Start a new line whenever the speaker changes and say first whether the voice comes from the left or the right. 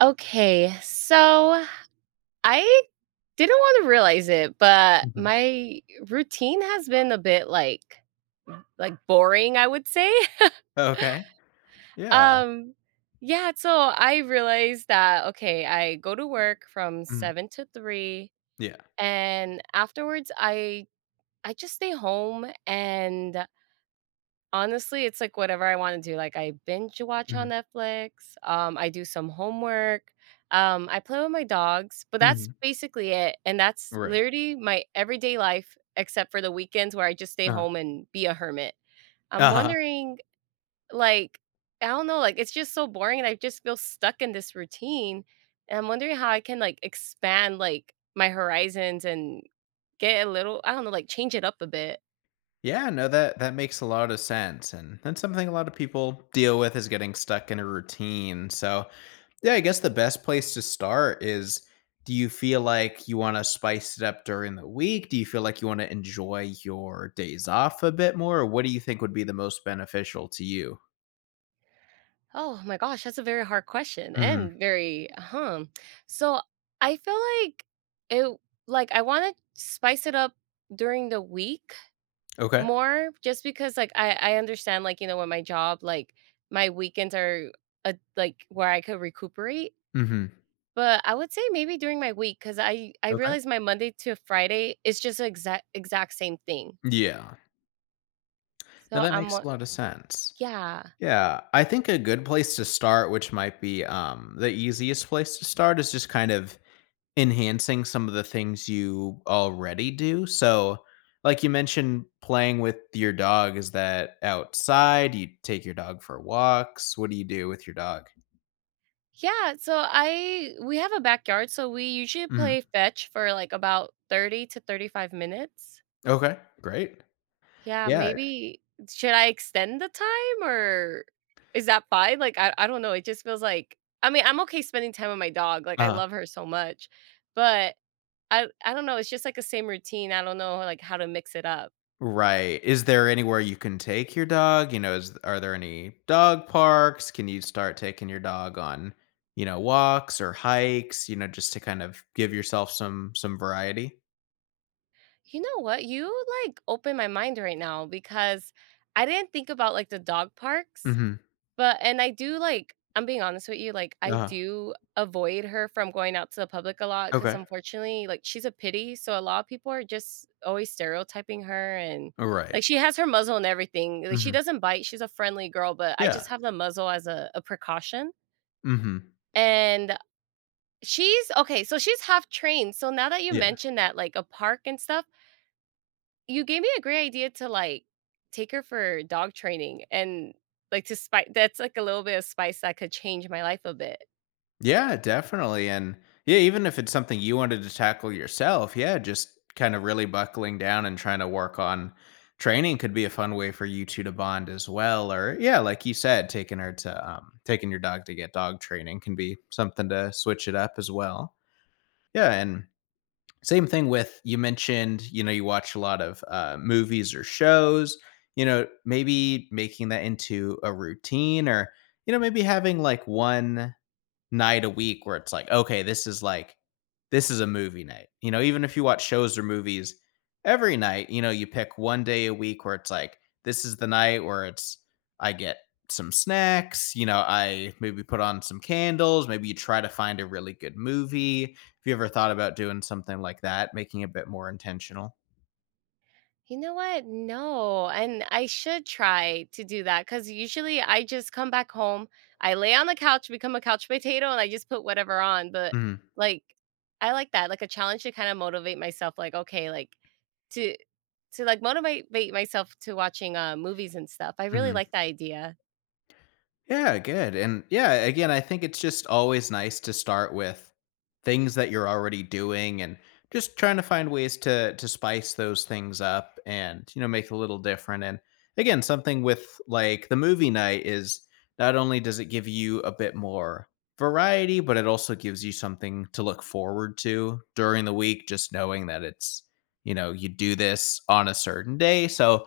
right: Okay, so I didn't want to realize it, but
left: Mhm.
right: my routine has been a bit like boring, I would say.
left: Okay. Yeah.
right: Um yeah, so I realized that okay, I go to work from
left: Mhm.
right: 7 to 3,
left: Yeah.
right: and afterwards I just stay home and honestly, it's like whatever I wanna do, like, I binge watch on
left: Mhm.
right: Netflix, I do some homework, I play with my dogs, but that's
left: Mhm.
right: basically it, and that's
left: Right.
right: literally my everyday life except for the weekends where I just stay
left: uh
right: home and be a hermit. I'm
left: uh
right: wondering, like, I don't know, like, it's just so boring and I just feel stuck in this routine, and I'm wondering how I can, like, expand, like, my horizons and get a little, I don't know, like, change it up a bit.
left: Yeah, no, that makes a lot of sense, and that's something a lot of people deal with is getting stuck in a routine. So, yeah, I guess the best place to start is do you feel like you wanna spice it up during the week? Do you feel like you wanna enjoy your days off a bit more? Or what do you think would be the most beneficial to you?
right: Oh my gosh, that's a very hard question
left: Mhm.
right: and very huh. So I feel like it like I want to spice it up during the week
left: Okay.
right: more just because like I understand like you know when my job like my weekends are a, like where I could recuperate,
left: Mhm.
right: but I would say maybe during my week cuz I
left: Okay.
right: realize my Monday to Friday is just the exact same thing.
left: Yeah. Now
right: So
left: that
right: I'm
left: makes a
right: wa-
left: lot of sense.
right: yeah.
left: Yeah, I think a good place to start, which might be the easiest place to start, is just kind of enhancing some of the things you already do. So, like you mentioned, playing with your dog, is that outside? You take your dog for walks? What do you do with your dog?
right: Yeah, so I we have a backyard, so we usually
left: Mhm.
right: play fetch for, like, about 30 to 35 minutes.
left: Okay, great.
right: Yeah,
left: Yeah.
right: maybe should I extend the time or is that fine? Like, I don't know, it just feels like I mean, I'm okay spending time with my dog, like, I
left: Uh
right: love her so much, but I don't know, it's just, like, a same routine, I don't know, like, how to mix it up.
left: Right. Is there anywhere you can take your dog? You know, is are there any dog parks? Can you start taking your dog on, walks or hikes, just to kind of give yourself some variety?
right: You know what? You, like, open my mind right now because I didn't think about, like, the dog parks.
left: Mhm.
right: But and I do, like, I'm being honest with you, like, I
left: Uh-huh.
right: do avoid her from going out to the public a lot because
left: Okay.
right: unfortunately, like, she's a pity, so a lot of people are just always stereotyping her and
left: Right.
right: like, she has her muzzle and everything, like, she
left: Mhm.
right: doesn't bite, she's a friendly girl, but I
left: Yeah.
right: just have the muzzle as a precaution,
left: Mhm.
right: and she's okay, so she's half trained, so now that you
left: Yeah.
right: mentioned that, like, a park and stuff, you gave me a great idea to, like, take her for dog training and, like, to spice. That's, like, a little bit of spice that could change my life a bit.
left: Yeah, definitely. And yeah, even if it's something you wanted to tackle yourself, yeah, just kind of really buckling down and trying to work on training could be a fun way for you two to bond as well. Or yeah, like you said, taking your dog to get dog training can be something to switch it up as well. Yeah, and same thing with you mentioned, you know, you watch a lot of movies or shows, you know, maybe making that into a routine or you know, maybe having like one night a week where it's like, okay, this is a movie night. You know, even if you watch shows or movies every night, you know, you pick one day a week where it's like, this is the night where it's I get some snacks, you know, I maybe put on some candles, maybe you try to find a really good movie. Have you ever thought about doing something like that, making it a bit more intentional?
right: You know what? No, and I should try to do that because usually I just come back home, I lay on the couch, become a couch potato, and I just put whatever on, but,
left: Mhm.
right: like, I like that, like, a challenge to kinda motivate myself, like, okay, like, to like, motivate myself to watching, movies and stuff. I really
left: Mhm.
right: like that idea.
left: Yeah, good. And yeah, again, I think it's just always nice to start with things that you're already doing and just trying to find ways to spice those things up and, you know, make it a little different. And again, something with like the movie night is not only does it give you a bit more variety, but it also gives you something to look forward to during the week, just knowing that it's, you know, you do this on a certain day. So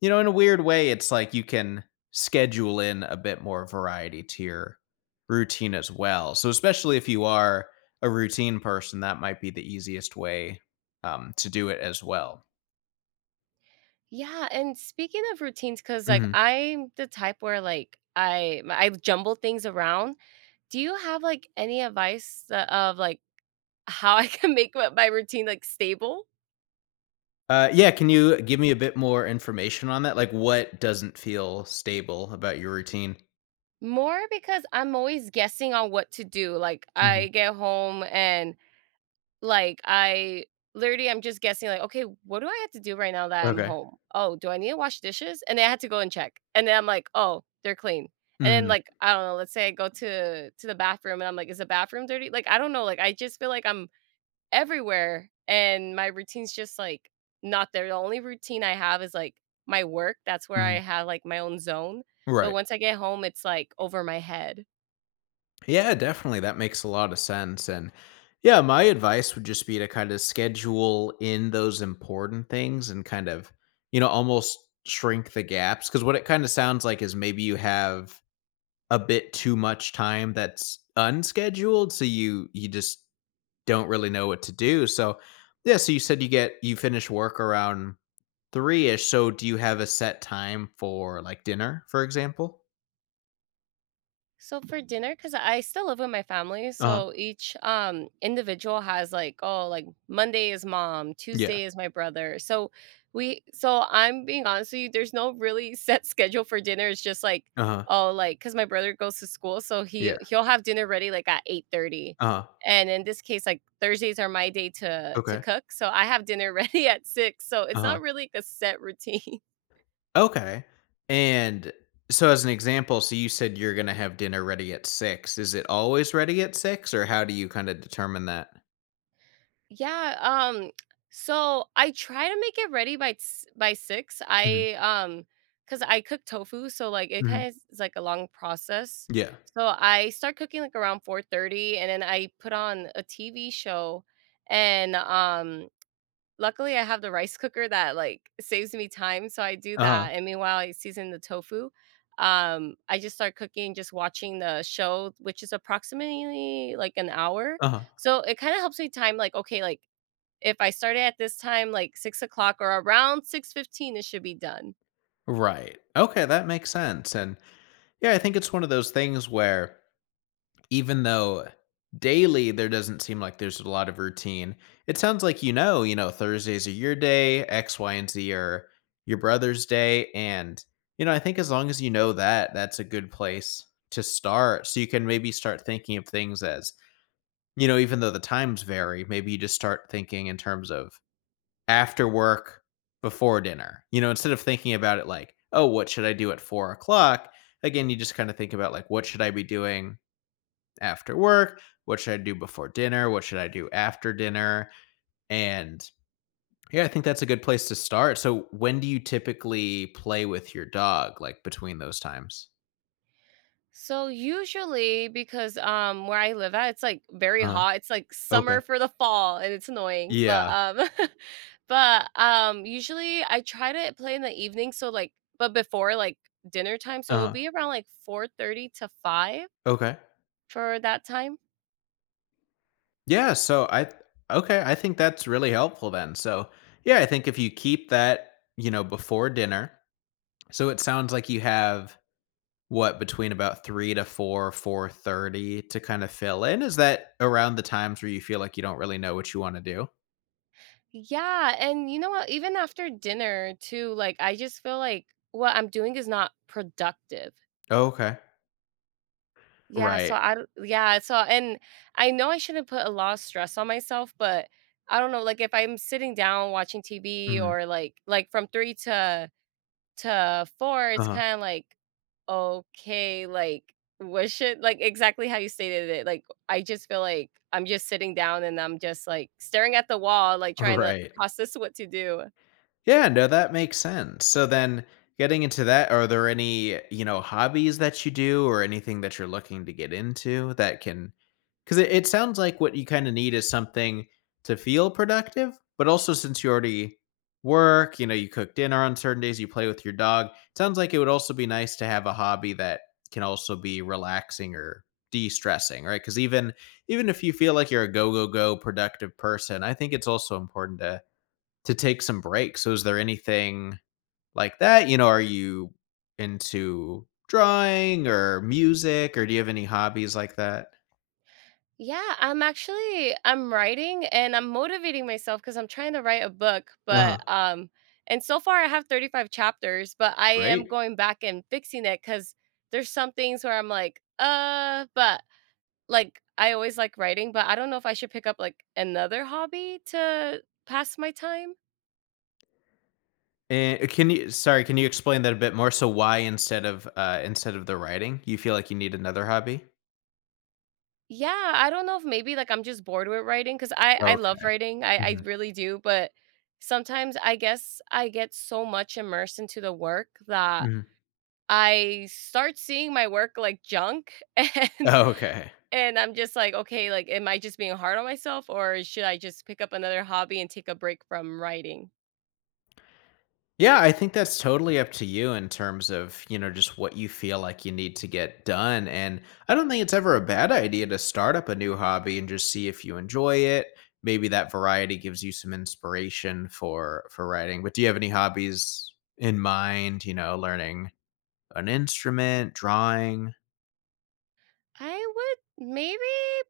left: you know, in a weird way, it's like you can schedule in a bit more variety to your routine as well. So, especially if you are a routine person, that might be the easiest way to do it as well.
right: Yeah, and speaking of routines, because like,
left: Mhm.
right: I'm the type where, like, I jumble things around. Do you have, like, any advice that of, like, how I can make my routine, like, stable?
left: Yeah, can you give me a bit more information on that? Like, what doesn't feel stable about your routine?
right: More because I'm always guessing on what to do, like, I
left: Mhm.
right: get home and like, I literally I'm just guessing like, "Okay, what do I have to do right now that I'm
left: Okay.
right: home? Oh, do I need to wash dishes?" And then I had to go and check, and then I'm like, "Oh, they're clean." And then,
left: Hmm.
right: like, I don't know, let's say I go to the bathroom, and I'm like, "Is the bathroom dirty?" Like, I don't know, like, I just feel like I'm everywhere, and my routine's just, like, not there. The only routine I have is, like, my work, that's where I
left: Hmm.
right: have, like, my own zone, but
left: Right.
right: once I get home, it's, like, over my head.
left: Yeah, definitely. That makes a lot of sense. And yeah, my advice would just be to kind of schedule in those important things and kind of, you know, almost shrink the gaps. Cause what it kind of sounds like is maybe you have a bit too much time that's unscheduled. So you just don't really know what to do. So yeah, so you said you finish work around three ish. So do you have a set time for like dinner, for example?
right: So for dinner, because I still live with my family,
left: Uh huh.
right: so each individual has like, oh, like Monday is mom,
left: Yeah.
right: Tuesday is my brother. So I'm being honest with you, there's no really set schedule for dinner. It's just like,
left: Uh huh.
right: oh, like because my brother goes to school, so he
left: Yeah.
right: he'll have dinner ready like at 8:30,
left: Uh huh.
right: and in this case, like Thursdays are my day to
left: Okay.
right: cook, so I have dinner ready at six. So
left: Uh
right: it's
left: huh.
right: not really like a set routine.
left: Okay. And so as an example, so you said you're gonna have dinner ready at 6. Is it always ready at 6, or how do you kinda determine that?
right: Yeah, so I try to make it ready by 6.
left: Mhm,
right: Cause I cook tofu, so, like, it
left: mhm.
right: kinda is like a long process.
left: Yeah.
right: So I start cooking, like, around 4:30, and then I put on a TV show, and, luckily, I have the rice cooker that, like, saves me time, so I do
left: Uh-huh,
right: that, and meanwhile, I season the tofu. I just start cooking, just watching the show, which is approximately, like, an hour.
left: uh-huh.
right: So it kinda helps me time, like, okay, like if I started at this time, like 6 o'clock or around 6:15, it should be done.
left: Right. Okay, that makes sense, and, yeah, I think it's one of those things where even though daily there doesn't seem like there's a lot of routine, it sounds like you know, Thursdays are your day, X, Y, and Z are your brother's day. And, you know, I think as long as you know that, that's a good place to start. So you can maybe start thinking of things as, you know, even though the times vary, maybe you just start thinking in terms of after work, before dinner. You know, instead of thinking about it like, oh, what should I do at 4 o'clock? Again, you just kind of think about like, what should I be doing after work? What should I do before dinner? What should I do after dinner? And yeah, I think that's a good place to start. So, when do you typically play with your dog, like between those times?
right: So usually, because where I live at, it's like very
left: Uh,
right: hot. It's like summer
left: okay.
right: for the fall, and it's annoying. But
left: Yeah.
right: but usually I try to play in the evening. So like, but before like dinner time, so it'll
left: Uh,
right: be around like 4:30 to five
left: okay.
right: for that time.
left: Yeah. Okay. I think that's really helpful then. So yeah, I think if you keep that, you know, before dinner, so it sounds like you have what, between about 3 to 4, 4:30 to kind of fill in? Is that around the times where you feel like you don't really know what you wanna do?
right: Yeah, and you know what? Even after dinner too, like I just feel like what I'm doing is not productive.
left: Oh, okay.
right: Yeah, so
left: Right.
right: I don't yeah, so and I know I shouldn't put a lot of stress on myself, but I don't know, like if I'm sitting down watching TV
left: Mhm.
right: or like from 3 to 4, it's
left: Uh-huh.
right: kind of like okay, like what should like exactly how you stated it. Like I just feel like I'm just sitting down and I'm just like staring at the wall, like trying to
left: Right.
right: process what to do.
left: Yeah, no, that makes sense. So then getting into that, are there any, you know, hobbies that you do or anything that you're looking to get into that can because it sounds like what you kind of need is something to feel productive, but also since you already work, you know, you cook dinner on certain days, you play with your dog. Sounds like it would also be nice to have a hobby that can also be relaxing or de-stressing, right? Because even if you feel like you're a go go go productive person, I think it's also important to take some breaks. So is there anything like that? You know, are you into drawing or music, or do you have any hobbies like that?
right: Yeah, I'm writing and I'm motivating myself because I'm trying to write a book, but
left: Uh-huh.
right: and so far I have 35 chapters, but I
left: Great.
right: am going back and fixing it cuz there's some things where I'm like, but like I always like writing, but I don't know if I should pick up like another hobby to pass my time.
left: And can you explain that a bit more? So why instead of the writing, you feel like you need another hobby?
right: Yeah, I don't know if maybe like I'm just bored with writing cuz I love
left: Okay.
right: writing. I
left: Mhm.
right: really do, but sometimes I guess I get so much immersed into the work that
left: Mhm.
right: I start seeing my work like junk and
left: Oh, okay.
right: I'm just like, "Okay, like am I just being hard on myself or should I just pick up another hobby and take a break from writing?"
left: Yeah, I think that's totally up to you in terms of, you know, just what you feel like you need to get done. And I don't think it's ever a bad idea to start up a new hobby and just see if you enjoy it. Maybe that variety gives you some inspiration for writing. But do you have any hobbies in mind, you know, learning an instrument, drawing?
right: I would maybe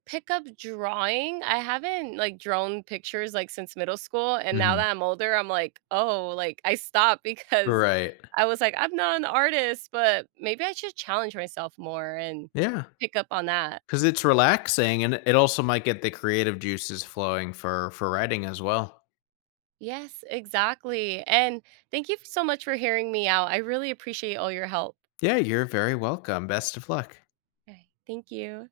right: pick up drawing. I haven't like drawn pictures like since middle school and now
left: Mhm.
right: that I'm older, I'm like, "Oh, like I stopped because
left: Right.
right: I was like, I'm not an artist, but maybe I should challenge myself more and
left: Yeah.
right: pick up on that."
left: Cuz it's relaxing and it also might get the creative juices flowing for writing as well.
right: Yes, exactly. And thank you so much for hearing me out. I really appreciate all your help.
left: Yeah, you're very welcome. Best of luck.
right: Okay. Thank you.